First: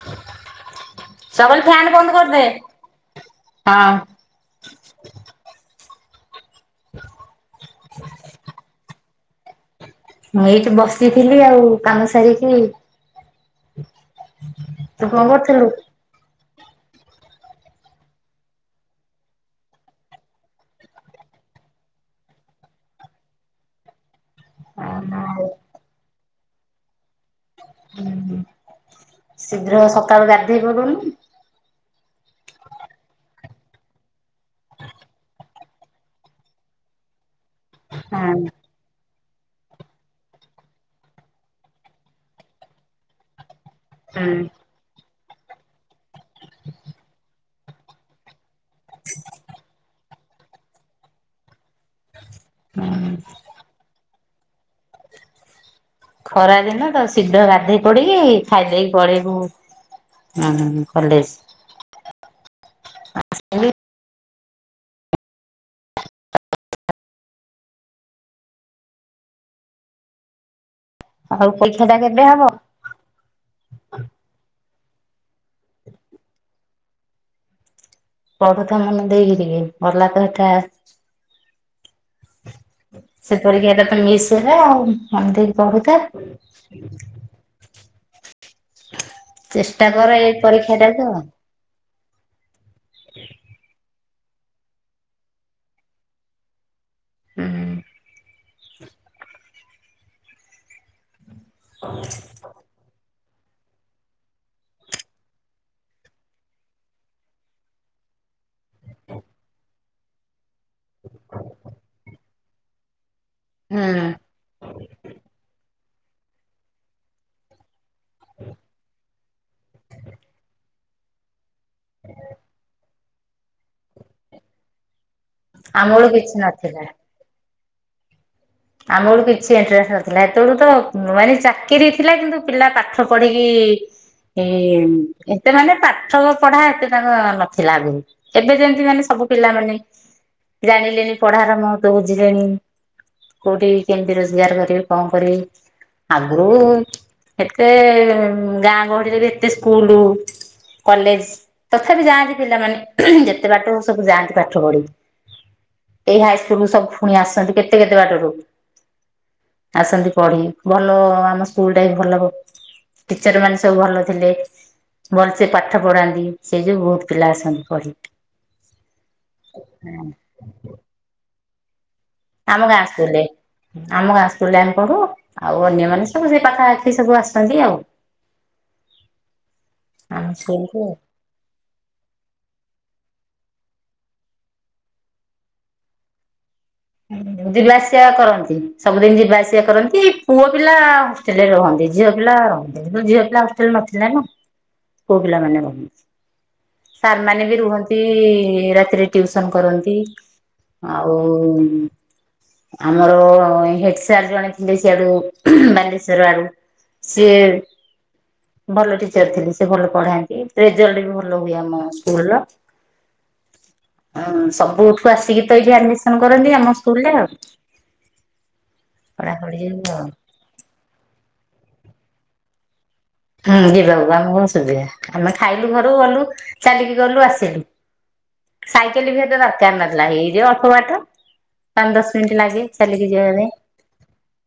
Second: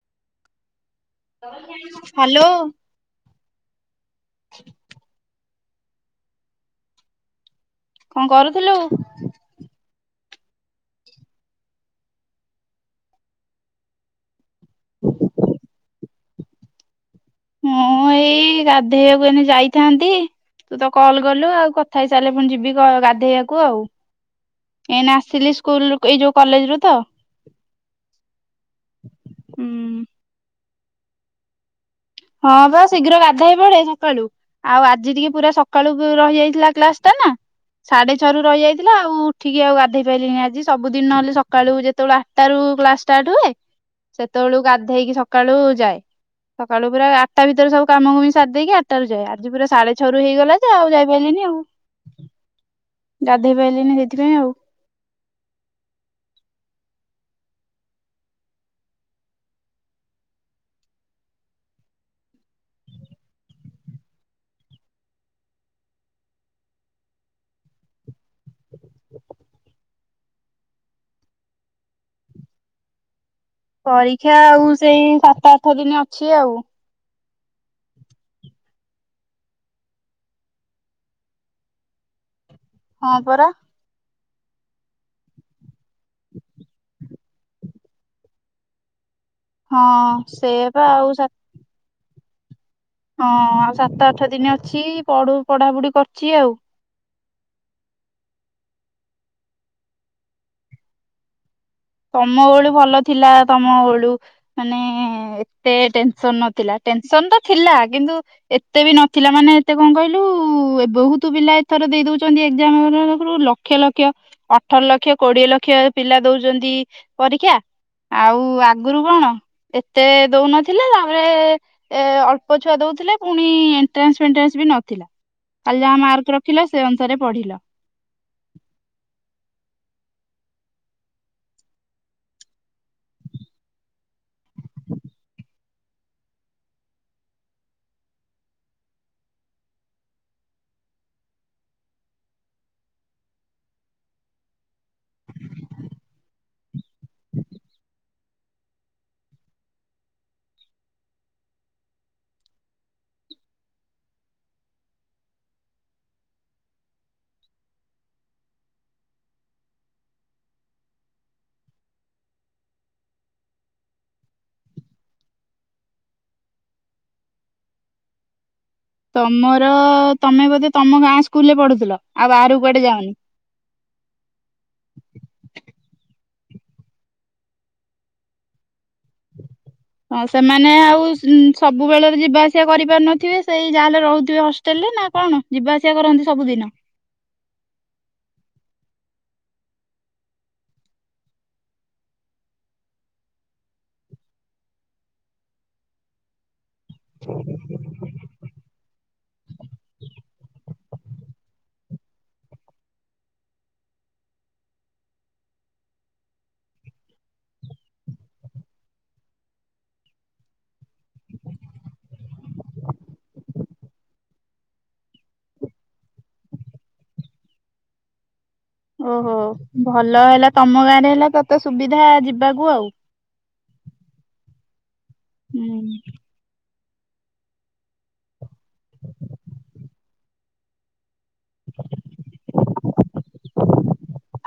[unintelligible] ସବଳେ fan ବନ୍ଦ hello କରିଦେ ହଁ। କଣ କରୁଥିଲୁ? ମୁଁ ଏଇଠି ବସିଥିଲି ଆଉ କାମ ସାରିକି। ତ କଣ କରଥିଲୁ? ମୁଁ [inaudible] ଏଇ ରାଧେଇବାକୁ ଏ ଯାଇଥାନ୍ତି। ତୁ ତ କଲ କଲୁ ଆଉ କଥା ହେଇ ସାରିଲେ ପୁଣି ଯିବି ଗାଧେଇବାକୁ ଆଉ। ଏ ଆଉ ଆସିଲି ସ୍କୁଲ ଏଇ ଯୋଉ କଲେଜ ରୁ ତ। ହୁଁ ହୁଁ ଶୀଘ୍ର ସକାଳୁ ଗାଧେଇପଡୁନୁ? ହଁ ବାସ ଶୀଘ୍ର ଗାଧୋଇ ହେଇ ପଡେ ସକାଳୁ। ଆଉ ଆଜି ଟିକେ ପୁରା ସକାଳୁ ରହି ଯାଇଥିଲା କ୍ଲାସ ଟା ନା ସାଢେ ଛଅ ହଁ ରୁ ରହି ଯାଇଥିଲା ଆଉ ଠିକେ ଆଉ ଗାଧେଇ ପାରିଲିନଣିି ଆଜି ସବୁଦିନ ନହଲେ ସକାଳୁ ଯେତେବେଳେ ଆଠଟ ରାରୁ କ୍ଲାସ ଷ୍ଟାର୍ଟ ହୁଏ। ହୁଁ। ସେତେବେଳକୁ ଗାଧେଇକି ସକାଳୁ ଯାଏ। ସକାଳୁ ପୁର ଆଠଟା ଭିତରେ ସବୁ କାମ କମି ସାରି ଦେଇକି ଆଠଟ ର ଯାଏ ଆଜି ପୁରା ସାଢେ ଛଅ ର ହେଇଗଲା ଯେ ଆଉ ଯାଇାରିଲିନି ଆଉ। [inaudible] ଗାଧୋଇ ପଲିନି ସେଇଥିପାଇଁ ଆଉ। ଖରା ଦିନ ତ ଶିଧ ଗାଧେଇ ପଡିକି ଖାଇଦେଇକି ପଡେଇବୁ। ହୁଁ ହ କଲେଜ। [unintelligible] ଆଉ ପରିକ୍ଷାଟା କେବେ ହବ? ପରୀକ୍ଷା ଆଉ ସେଇ ସାତ ଆଠ ଦିନ ଅଛି ଆଉ। ପଢୁଥା ମନେ ଦେଇକି ଟିକ ଗଲା ତ ଏଟା। ହଁ ପରା ସେପରିକି ମିଶଲା ଆଉ ଏମିତିି କର। [inaudible] ହଁ ଚେଷ୍ଟା କର ଏଇ ପରୀକ୍ଷା ସେୟାପା ଟା ତ। ଆଉ ସା ହଁ ସାତ ଆଠ ଦିନ ଅଛି ପଢ ପଢାପଢି କରିଛି ଆଉ। ହୁଁ। ତମ ଭଳି ଭଲ ଥିଲା ତମ ବଳୁ ମାନେ ଏତେ ଟେନସନ ନଥିଲା ଟେନସନ ତ ଥିଲା କି। କିୁ ଏତେ ବି ନଥିଲା ମାନେ ଏତେ କଣ କହିଲୁ? ଏ ବହୁତ ପିଲା ଏଥର ଦେଇ ଦଉଛନ୍ତି ଏକ୍ଜାମର। ଆରୁ ଲକ୍ଷ ହୁଁ ଲକ୍ଷ ଅଠର ଲକ୍ଷ କୋଡିଏ ଲକ୍ଷ ପିଲା ଦଉଛନ୍ତି ପରୀକ୍ଷା। ଆଉ ଆଗରୁ କଣ ଏତେ ଦଉନ? ଥିଲା ତାରେ ଏ ଅଳ୍ପ ଛୁଆ ଦଉଥିଲେ। ପୁଣି ଏଣ୍ଟ୍ରାନ୍ସ ଫେଟ୍ରାନ୍ସ ବି ନଥିଲା ଖାଲି ଆମ ଯାହା ବେଳୁ ମାର୍କ କିଛି ରଖିଲ ସେ ନଥିଲା। ଅନୁସାରେ ପଢିଲ। ଆମ ବଳୁ କିଛି ଏଣ୍ଟ୍ରାନ୍ସ ନଥିଲା ଏତେବେଳୁ ତ ମାନେ ଚାକିରି ଥିଲା କିନ୍ତୁ ପିଲା ପାଠ ପଢିକି। [unintelligible] ଏ ଏତେ ମାନେ ପାଠ ପଢା ଏତେ ତାଙ୍କ ନଥିଲା ବି ଏବେ ଯେମିତି ମାନେ ସବୁ। ସବୁ ପିଲାମାନେ ଜାଣିଲେଣି ପଢାର ମହତ୍ଵ ବୁଝିଲେଣି। କୋଉଠି କେମତି ରୋଜଗାର କରିବି କଣ କରିବି ଆଗରୁ ଏତେ ଗାଁ ଗହଳିରେ ବି ଏତେ ସ୍କୁଲ କଲେଜ ତଥାପି ଯାଆନ୍ତି ପିଲାମାନେ ଯେତେ ବାଟ ସବୁ ଯାଆନ୍ତି ପାଠ ପଢି। ଏଇ ହାଇ ସ୍କୁଲ ରୁ ସବୁ ପୁଣି ଆସିୁଛନ୍ତି କେତେ କେତେ ବାଟରୁ। ଆସନ୍ତି ପଢି ଭଲ ଆମ ସ୍କୁଲ ଟା ବି ଭଲ ଟିଚରମାନେ ସବୁ ଭଲ ଥିଲେ। ଭଲସେ ପାଠ ପଢାନ୍ତି। ସେ ଯୋଉୁ ବହୁତ ପିଲା ଆସନ୍ତି ପଢି। ତମର ତମେ ବୋଧେ ତମ ଗାଁ ସ୍କୁଲରେ ପଢୁଥିଲ। ଆଉ ବାହାର ଆମ କୁଆଡେ ଗାଁ ଯାଉନି। ସ୍କୁଲରେ। ଆମ ଗାଁ ସ୍କୁଲ୍ ରେ ଆମେ ପଢୁ ଆଉ ଅନ୍ୟମାନେ ସବୁ ଯିଏ ପାଖା ପାଖି ସବୁ ଆସନ୍ତି ଆଉ। ଆମ ହଁ ସେମାନେ ସ୍କୁଲକୁ ଆଉ ଉ ସବୁବେଳରେ ଯିବା ଆସିବା କରିପାରୁନଥିବେ। ସେଇ ଯାହାଲେ ରହୁଥିବେ ହଷ୍ଟେଲରେ ନା କଣ ଯିବା ଆସିବା କରନ୍ତି ସବୁଦିନ। ହୁଁ। ଯିବା ଆସିବା କରନ୍ତି। ସବୁଦିନି ଯିବାଆସିବା କରନ୍ତି ପୁଅ ପିଲା ହଷ୍ଟେଲ ରେ ରହନ୍ତି। ଝିଅ ପିଲା ର ଝିଅ ପିଲା ହଷ୍ଟଲ ନଥିଲା ନା ପୁଅ ପିଲାମାନେ ରହୁନ୍ତି। ସାରମାନେ ବି ରୁହନ୍ତି ରାତି ରେ ଟିୟୁସନ କରନ୍ତି। ଆଉ ଆମର ହେଡ ସାର୍ ଜଣେ ଥିଲେ ସିଆଡୁ ବାଲେଶ୍ଵର ଆଡୁ ସେ ଭଲ ଟିଚର ଥିଲି। ସେ ଭଲ ପଢାନ୍ତି। ରେଜଲଟ ବି ଭଲ ହୁଏ ଆମ ସ୍କୁଲର। ହଁ ସବୁଠୁ ଆସିକି ତ ଏଠି ଆଡମିସନ କର ରନ୍ତି ଆମ ସ୍କୁଲ ରେ ଆଉ। ଓହୋ। ପଢାପଢି ଆଉ। ଭଲ ହେଲା ତମ ଗାଁରେ ହେଲା ତତେ ସୁବିଧା ଯିବାକୁ ଆଉ। ହୁଁ ଯିବାକୁ ଆମେ କଣ ସୁୁବିଧା ଆମେ ଖାଇଲୁ ହୁଁ। ଘରକୁ ଗଲୁ। ଚାଲିକି ଗଲୁ, ଆସିଲୁ। ସାଇକେଲ ବି ଏତେ ଦରକାର ନଥିଲା ଏଇଯେ ଅଳ୍ପ ବାଟ। ପାଞ୍ଚ ଦଶ ମିନିଟ ଲାଗେ ଚାଲିକି ଯିବା ପାଇଁ।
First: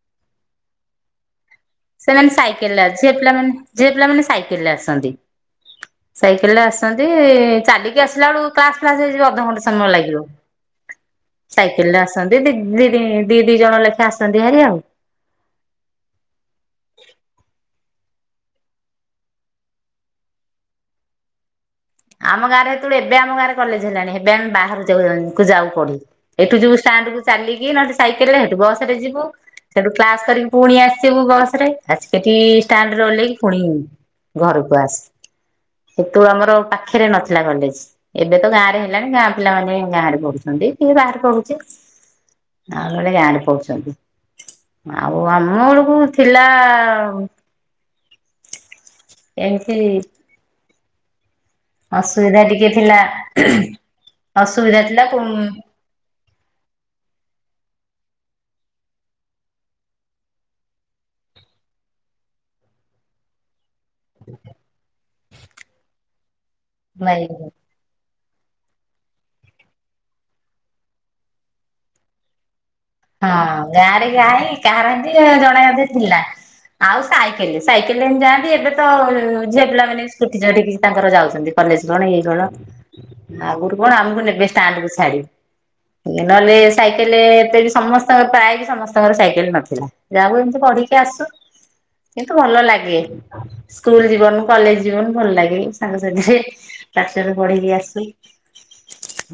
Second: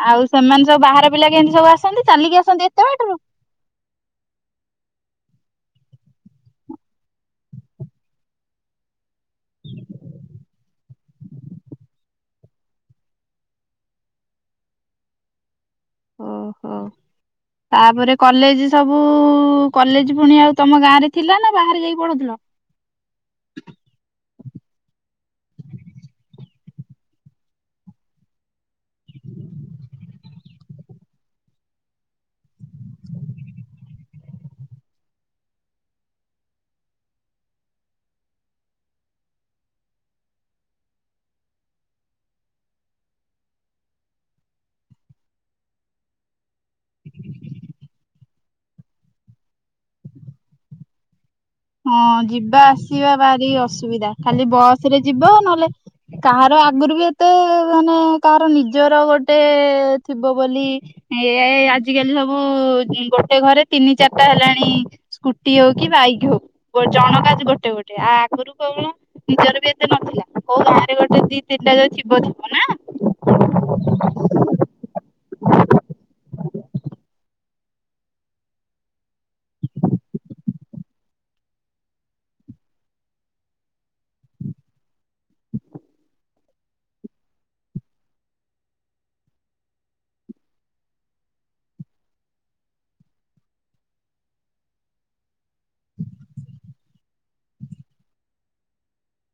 ଆଉ ସେମାନେ ସବୁ ବାହାର ପିଲା କେମିତି ସବୁ ଆସନ୍ତି ସେମାନେ ଚାଲିକି ଆସନ୍ତି ସାଇକେଲରେ ଏତେ ଝିଅ ବାଟରୁ? ପିଲାମାନେ ଝିଅ ପିଲାମାନେ ସାଇକେଲରେ ଆସନ୍ତି। ସାଇକେଲରେ ଆସନ୍ତି। ଚାଲିକି ଆସିଲା ବେଳୁ କ୍ଲାସ ଫ୍ଲାସ ହେଇଯିବ ଅଧଘନ୍ଟେ ସମୟ ଲାଗିବ। [inaudible] ସାଇକେଲରେ ଆସନ୍ତି। ଦି ଦି ଦି ଦି ଜଣ ଲେଖା ଆସନ୍ତି ହରିଆଉ। ଓହୋ। ତାପରେ କଲେଜ ସବୁ କଲେଜ ପୁଣି ଆଉ ତମ ଗାଁ ରେ ଥିଲା ନା ବାହାରେ ଯାଇକି ପଢୁଥିଲ? ଆମ ଗାଁରେ ହେତେବେଳକୁ ଏବେ ଆମ ଗାଁରେ କଲେଜ ହେଲାଣି ହେବେ ଆମେ ବା ହରକୁ ଯାଉ ପଢି ଏଠୁ ଯିବୁ ଷ୍ଟାଣ୍ଡକୁ ଚାଲିକି ନହଲେ ସାଇକେଲରେ ହେଠୁ ବସ ରେ ଯିବୁ। ସେଠୁ କ୍ଲାସ କରିକି ପୁଣି ଆସିବୁ ବସରେ। ଆସିକି ଏଠି ଷ୍ଟାଣ୍ଡ ରେ ଓହ୍ଲେଇକି ପୁଣି ଘରକୁ ଆସୁ। ସେଠୁ ଆମର ପା ଖରେ ନଥିଲା କଲେଜ ଏବେ ତ ଗାଁ ରେ ହେଲାଣି ଗାଁ ପିଲାମାନୋନ ଗାଁରେ ପଢୁଛନ୍ତି କିଏ ବାହାରେ ପଢୁଛି। ଆଙ୍ଗଳେ ପଢ଼ୁଚନ୍ତି। ଆଉ ଆମ ବେଳକୁ ଥିଲା ଏମିତି ହଁ ଅସୁବିଧା ଯିବା ଟିକେ ଥିଲା ଆସିବା ଭାରି ଅସୁବିଧା ଖାଲି ଅସୁବିଧା ବସରେ ଥିଲା ଯିବ, ନହେଲେ କାହାର ଆଗରୁ ବି ଏତେ ମାନେ ତାର ନିଜର ଗୋଟେ ଥିବ ବୋଲି ଏଇ ଆଜିକାଲି ସବୁ ଗୋଟେ ଘରେ ତିନି ଚାରିଟା ହେଲାଣି ସ୍କୁଟି ହଉ କି ବାଇକ ହଉ। ଜଣ ଭାଇ କା ଆ ହଁ ଗୋଟେ ଗୋଟେ। ଆ ଆଗରୁ କଣ ନିଜର ବି ଏତେ ନଥିଲା। କୋଉ ଗାଁ ରେ ଗୋଟେ ଦି ତିନିଟା ଯଦି ଥିବ ଥିବ ନା? ହଁ ଗାଁରେ ଗାଇ କାହାର ହେମିତି ଜଣେ ଅଧେ ଥିଲା। ଆଉ ସାଇକେଲରେ ସାଇକେଲରେ ହଁ ଯାଆନ୍ତି। ଏବେ ତ ଝିଅ ପିଲାମାନେନ ବି ସ୍କୁଟି ଚଲେଇକି ତାଙ୍କର ଯାଉଚନ୍ତି। କଲେଜ କଣ ଏଇ କଣ। ଆଗରୁ କଣ ଆମକୁ ନେବେ ଷ୍ଟାଣ୍ଡକୁ ଛାଡି, ନହେଲେ ସାଇକେଲରେ ଏତେ ବି ସମସ୍ତଙ୍କ ପ୍ରାୟ ବି ସମସ୍ତଙ୍କର ସାଇକେଲ ନଥିଲା। ଯାହାକୁ ଏମତି ପଢିକି ଆସୁ। କିନ୍ତୁ ଭଲ ଲାଗେ ସ୍କୁଲ ଯିବନ, କଲେଜ ଯିବନ ଭଲ ଲାଗେ ସାଙ୍ଗସାଥିରେ। ପାଠ ସାଠ ପଢେଇକି ଆସୁ।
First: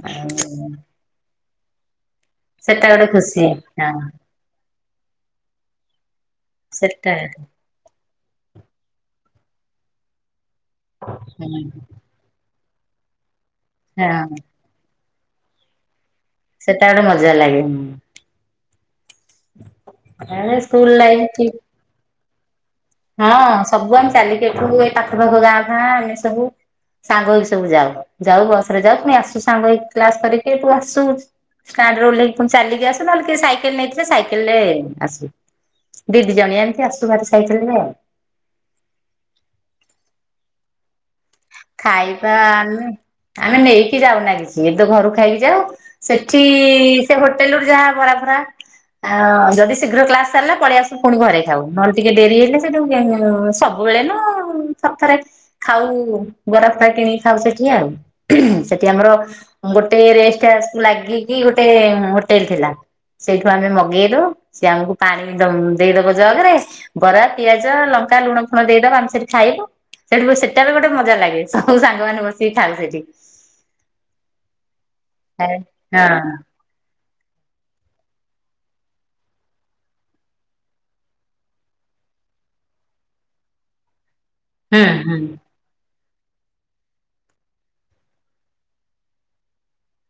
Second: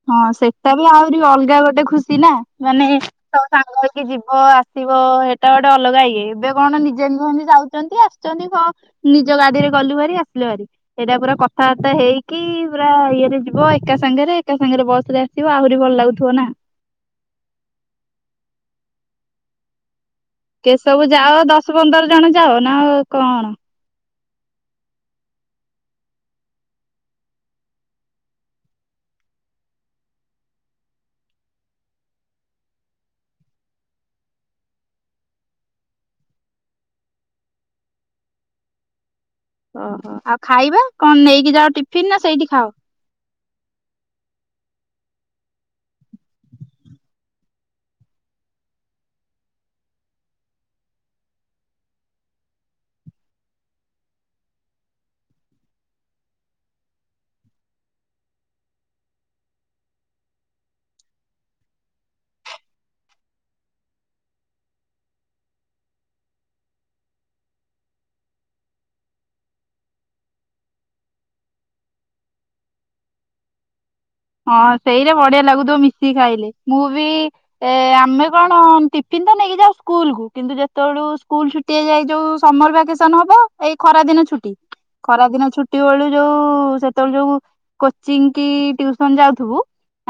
ଆଉ ହଁ ସେଟା ବି ଆହୁରି ଅଲଗା ଗୋଟେ ଖୁସି ନା। ସେଟା ମାନେ ଗୋଟେ ଖୁସି ସବୁ ସାଙ୍ଗ ହଁ ହେଇକି ଯିବ ଆସିବ ହେଇଟା ଗୋଟେ ଅଲଗା ଇଏ। ଏବେ କଣ ନିଜେ ସେଟା ନିଜ ଯାଉଛନ୍ତି ଆସୁଛନ୍ତି କଣ ନିଜ ଗାଡିରେ ଗଲୁ ହେରି ଆସିଲେ ହେରି। ସେଇଟା ପୁରା ହୁଁ କଥାବାର୍ତ୍ତା ହେଇକି ପୁରା ଇଏରେ ଯିବ ଏକା ହଁ ସାଙ୍ଗରେ। ବସ୍ ରେ ଆସିବ ଆହୁରି ଭଲ ଲାଗୁ ସେଟା ଗୋଟେ ମଜା ଲାଗେ ହୁଁ। କେ ସ୍କୁଲ ସବୁ ଲାଇଫ ଯାଅ କି ଦଶ ପନ୍ଦର ଜଣ ଯାଅ ନା କଣ? ହଁ ସବୁ ଆମେ ଚାଲିକି ଏଠୁ ଏ ପାଖ ପାାଖ ଗାଁ ଗାଁ ଆମେ ସବୁ ସାଙ୍ଗ ହୋଇ ସବୁ ଯାଉ ଯାଉ ବସ ରେ ଯାଉ ପୁ ଆସୁ ସାଙ୍ଗଇ କ୍ଲାସ କରିକି ତୁ ଆସୁ ଷ୍ଟ ଓ୍ଇକି ପୁଣି ଚାଲିକି ଆସୁ ନହେଲେ କି ସାଇକେଲ ନେଇଥିଲେ ସାଇକେଲ ରେ ଆସିବେ। ଦିଦି ଜଣ ଏଣିିତି ଆସୁ ଭାତ ଖାଇଥିଲେ ଆଉ। ଓହୋ ଆଉ ଖାଇବା କଣ ନେଇକି ଯାଅ ଟିଫିନ ନା ଖାଇବା ସେଇଠି ଖାଅ? ଆମେ ଆମେ ନେଇକି ଯାଉନା କିଛି। ସିଏ ତ ଘରୁ ଖାଇକି ଯାଉ ସେଠି-ଇ-ଇ ସେ ହୋଟେଲରୁ ଯାହା ବରା ଫରା। ଆ-ଆ-ଆ ଯଦି ଶୀଘ୍ର କ୍ଲାସ ସାରିଲା ପଳେଇ ଆସୁ ପୁଣି ଘରେ ଖାଉ ନହେଲେ ଟିକେ ଡେରି ହେଇଲେ ସେଠୁ ଉ-ଉ-ଉ-ଉ ସବୁ ବଳେ ନ ଥରେ ଥରେ ଖାଉ। ବରା ଫରା କିଣିକି ଖାଉ ସେଠି ଆଉ। ସେଠି ଆମର ଗୋଟେ ରେଷ୍ଟ ଆ ଲାଗିକି ଗୋଟେ ହୋଟେଲ ଥିଲା। ସେଇଠୁ ଆମେ ମଗେଇଲୁ ସେ ଆମକୁ ପାଣି ଦେ ଦେଇଦବ ଜଗ ରେ ବରା ପିଆଜ ଲ ଙ୍କା ଲୁଣ ଫୁଣ ଦେଇଦବ ଆମେ ସେଠି ଖାଇବୁ ସେଠ ସେତେବେଳେ ଗୋଟେ ମଜା ଲାଗେ। ସବୁ ସାଙ୍ଗ ମାନେ ବସିକି ଖାଉ ସେଠି। ହଁ ସେଇଟା ବଢିଆ ହଁ ଲାଗୁଥିବ ମିଶିକି ଖାଇଲେ, ମୁଁ ବି ଏ ଆମେ କଣ ଟିଫିନ ତ ନେଇକି ଯାଉ ସ୍କୁଲ କୁ, କିନ୍ତୁ ଯେତେବେଳୁ ସ୍କୁଲ ଛୁଟି ହେଇଯାଏ ଯୋଉ ସମର ଭାକେସନ ହବ ଏଇ ଖରା ଦିନ ଟି ହୁଁ ହୁଁ ଖରା ଦିନ ଛୁଟି ବେଳୁ ଯୋଉ ସେତେବେଳେ ଯୋଉ କୋଚିଂ କି ଟିଉ ହଁ ଯାଉଥିବୁ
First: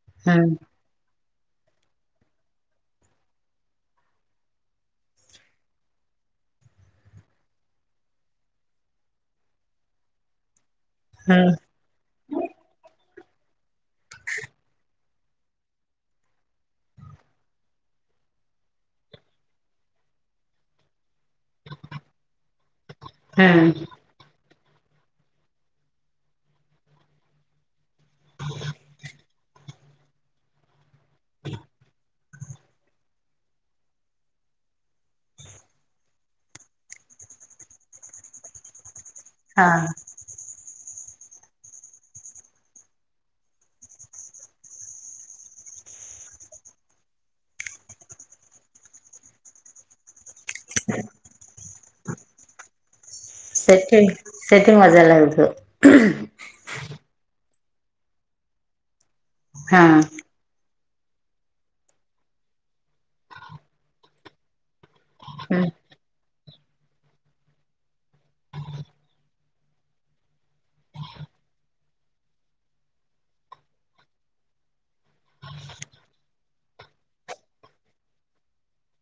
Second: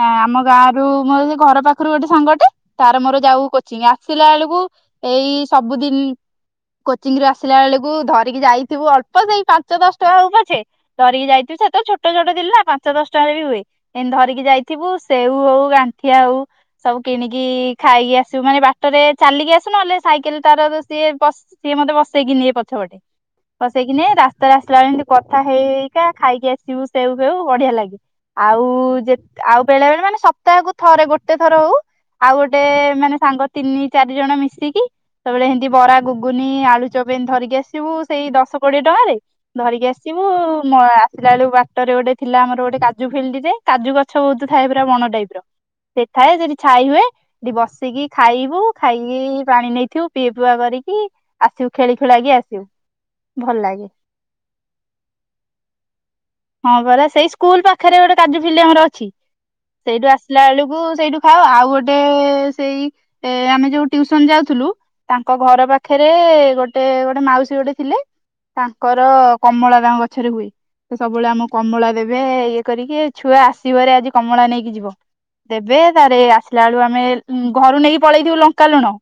ଆମ ହୁଁ ଗାଁରୁ ମ ଘର ପାଖରୁ ଗୋଟେ ସାଙ୍ଗଟେ ତାର ମୋର ଯାଉ କୋଚିଂ ଆସିଲା ବେଳକୁ ଏଇ ସବୁଦିନ କୋଚିଂ ରୁ ଆସିଲା ବେଳକୁ ଧରିକି ଯାଇଥିବୁ ଅଳ୍ପ ସେଇ ପାଞ୍ଚ ଦଶ ଟଙ୍କା ହ ପଛେ କରିକି ହୁଁ ଯାଇଥିବୁ ସେତେବେଳେ ଛୋଟ ଛୋଟ ଥିଲୁ ନା ପାଞ୍ଚ ଦଶଟଙ୍କାରେ ବି ହୁଏ। ଏତି ଧରିକି ଯାଇଥିବୁ ସେଉ ହଉ ଗାଣ୍ଠିଆ ହଉ ସବୁ କିଣିକି ଖାଇକି ଆସିବୁ ମାନେ ବାଟ ରେ ଚାଲିକି ଆସୁ ନହେଲେ ସାଇକେଲ ତାରରେ ସିଏ ତ ସିଏ ମତେ ବସେଇକି ଏ ପଛପଟେ ହୁଁ ବସେଇକି ନିଏ ରା ତେବେଳ ଆସିଲା ବେଳେ ଏମିତି କଥା ହେଇକା ଖାଇକି ଆସିବୁ ସେଉ ଫେଉ ବଢିଆ ଲାଗେ ଆଉ। ଆଉ ଯେତ୍ ଆଉ ବେଳେ ବେଳେ ମାନେ ସପ୍ତାହକୁ ଥରେ ଗୋଟେ ଥର ହଉ ଆଉ ଗୋଟେ ମାନେ ସାଙ୍ଗ ତିନି ଚାରି ଜଣ ମିଶିକି ସେବଳେ ଏମତି ବରା ଗୁଗୁନି ଆଳୁ ଚପ ଏ ଧରିକି ଆସିବୁ ସେଇ ଦଶ କୋଡିଏ ଟଙ୍କାରେ? ଧରିକି ହଁ। ଆସିବୁ ଆସିଲା ବେଳକୁ ବାଟରେ ଗୋଟେ ଥିଲା ଆମର ଗୋଟେ କାଜୁ ଫିଲ୍ଡି ଯେ କାଜୁ ଗଛ ବହୁତ ଥାଏ ପୁରା ବଣ ଟାଇପ ର ସେଠଏ ସେଠି ଛାଇ ହୁଏ ସେଠି ବସିକି ଖାଇବୁ ଖାଇକି ପାଣି ନେଇଥିବୁ ପିଇବୁ ଆ କରିକି ଆସିବୁ ଖେଳି ଖେଳା କି ଆସିବୁ। ଭଲ ଲାଗେ। ସେଠି ସେଠି ମଜା ଲାଗଛୁ। ହଁ ପରା ସେଇ ସ୍କୁଲ ପାଖରେ ଗୋଟେ କାଜୁ ଫିଲ୍ଡି ଆମର ଅଛି ସେଇଠୁ ହଁ। ଆସିଲା ବେଳକୁ ସେଇଠୁ ଖାାଉ ଆଉ ଗୋଟେ ସେଇ ଏ ଆମେ ଯୋଉ ଟୁସନ ଯାଉଥିଲୁ। ତାଙ୍କ ଘର ପାଖରେ ଗୋଟେ ଗୋଟେ ମାଉସୀ ଗୋଟେ ଥିଲେ ତାଙ୍କର କମଳା ଗାଁ ଗଛରେ ହୁଏ। ସେ ସବୁବେଳେ ଆମକୁ କମଳା ଦେବେ ଇଏ କରିକି ଛୁଆ ଆସିବରେ ଆଜି କମଳା ନେଇକି ଯିବ। ଦେବେ ତାରେ ଆସିଲା ବେଳୁ ଆମେ ଘରୁ ନେଇକି ପଳେଇଥିବୁ ଲଙ୍କା ଲୁଣ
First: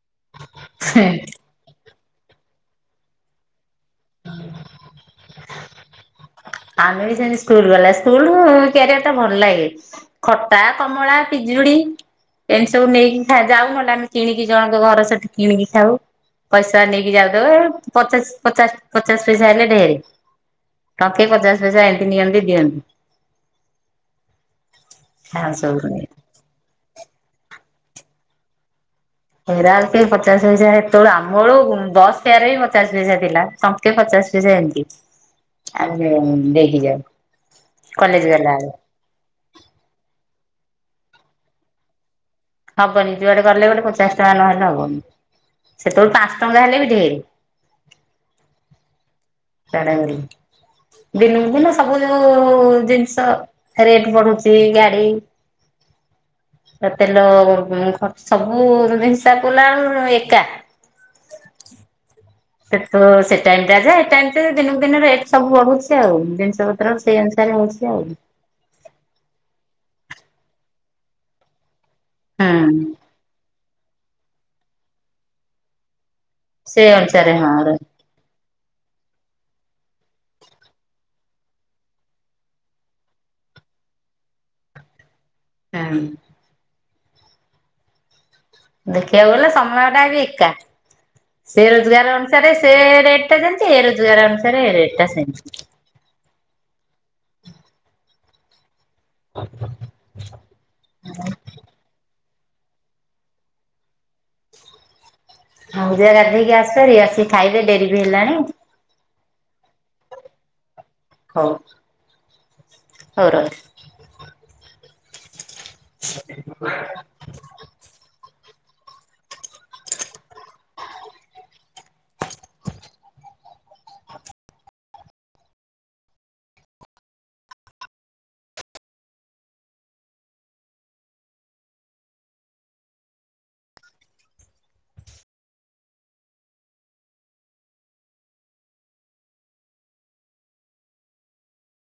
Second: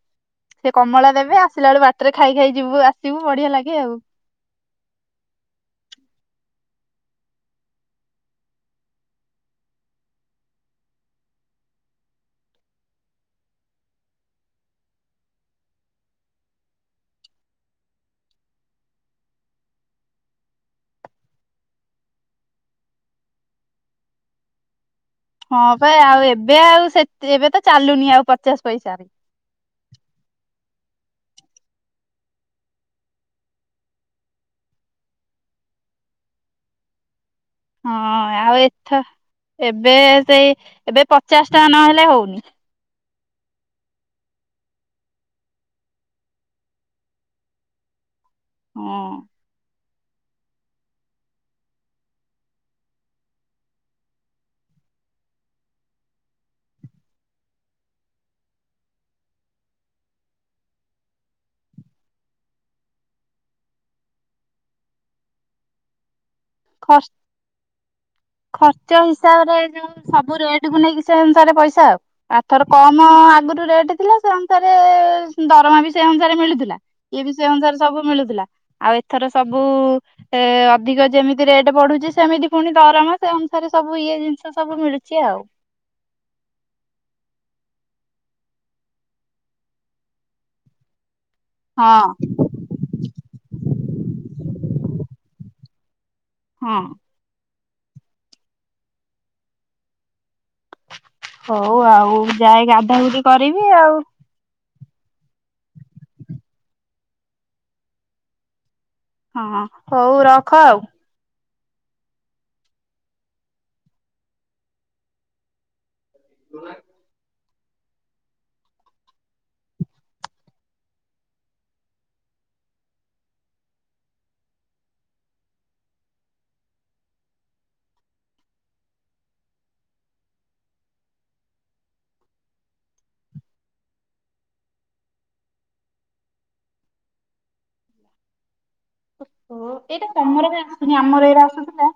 ସେ ହୁଁ କମଳା ଦେବେ ଆସିଲା ବେଳୁ ବାଟରେ ଖାଇ ଖାଇ ଯିବୁ ଆସିବୁ ବଢିଆ ଲାଗେ ଆଉ। ହୁଁ ଆମେ ବି ସେମତି ସ୍କୁଲ ଗଲା। ସ୍କୁଲ କ୍ୟାରିୟର ଟା ଭଲ ଲାଗେ ଖଟା, କମଳା, ପି ଜୁଳି ଏମିତି ସବୁ ନେଇକି ଯାଉ ନହେଲେ ଆମେ କିଣିକି ଜଣଙ୍କ ଘର ସେଠି କିଣିକି ଖାଉ। ପଇସା ନେଇକି ଯାଉଦବେ ପଚାଶ ପଚାଶ ପଚାଶ ପଇସା ହେଲେ ଢେରେ। ପଚାଶ ପଇସା ଏମିତି ନିଅନ୍ତି ଦିଅନ୍ତି। ଆଉ ହଁ ସବୁ ପା ଆଉ ଏବେ ଆଉ ସେ ତ ଏବେ ତ ଚାଲୁନି ଆଉ ପଚାଶ ପଇସାରେ। ଫେରା ସେ ପଚାଶ ପଇସା ସେତେବେଳୁ ଆମଳୁ ବସ ଫେୟାର ବି ପଚାଶ ପଇସା ଥିଲା ସଙ୍କେ ପଚାଶ ପଚାଶ ପଇସା ଏମିତି ଆଉ ଆମେ ନେଇକି ଯାଉ। ହଁ କଲେଜ ଗଲା ଆଉ ବେଳେ ଏଥ ଏବେ ସେଇ ଏବେ ପଚାଶ ଟଙ୍କା ନହେଲେ ହଉନି। ହବନି ଯୁଆଡେ ଗଲେ ଗୋଟେ ପଚାଶ ଟଙ୍କା ନହେଲେ ହବନି ସେତେବେଳେ ପାଞ୍ଚ ଟଙ୍କା ହେଲେ ବି ଢେରେ। ହଁ। ତାଡାଗଲି ଦିନ କୁ ଦିନ ସବୁ ଯୋଉଁ-ଉ-ଉ-ଉ-ଉ ଜିନିଷ ରେଟ୍ ବଢୁଛି ଗାଡି ତ ତେଲ-ଅ-ଅ ଉ ଖର୍ଚ୍ଚ ସବୁ ହିସାବ କଲା ବେଳକୁ ଏକା। ସେ ତ ସେ ଟାଇମ ଟା ଯେ ଏ ଟାଇମ ଟା ଦିନକୁ ଦିନ ରେଟ୍ ସବୁ ବଢୁଛି ଆଉ ଜିନି ଷ ଖ ପତ୍ର ସେଇ ଅନୁସାରେ ହଉଛି ଆଉ। ଖର୍ଚ୍ଚ ହିସାବରେ ଯୋଉ ସବୁ ରେଟ କୁ ନେଇକି ସେ ଅନୁସାରେ ପଇସା। ଆଉଥର ହୁଁ କମ ଆଗରୁ ରେଟ ଥିଲା ସେ ଅନୁସାରେ-ଏ-ଏ-ଏ ଦରମା ବି ସେ ଅନୁସାରେ ମିଳୁଥିଲା ସେ ଇଏ ବି ସେ ହଁ ଅନୁସାରେ ସବୁ ମିଳୁଥିଲା ଆଉ ଥର ସବୁ-ଉ-ଉ-ଉ ଏ-ଏ ଅଧିକ ଯେମିତି ରେଟ୍ ବଢୁଛି ସେମିତି ପୁଣି ଦରମା। ସେ ଅନୁସାରେ ସବୁ ଇଏ ଜିନିଷ ସବୁ ମିଳୁଛି ଆଉ। ହୁଁ। ଦେଖିବାକୁ ଗଲେ ସମୟଟା ବି ଏକା। ସେ ରୋଜଗାର ହଁ ଅନୁସାରେ ସେ ରେଟ୍ ଟା ଯେମିତି ଏ ରୋଜଗାର ଅନୁସାରେ ଏ ରେଟ୍ ଟା ସେମିତି। ହଁ। ହଉ ଆଉ ଯାାଇ ଗାଧା ଗୁଧି କରିବି ଆଉ ହଉ ଯ ଗାଧେଇକି ଆସିପାରି ଆସିକି ଖାଇବେ ଡେରି ବି ହେଲାଣି ହଁ ହଉ ରଖ ଆଉ ହଉ ହଉ ରହ ଏଇଟା ତମର ବି ଆସୁନି ଆମର ଏଇରେ ଆସୁଥିଲା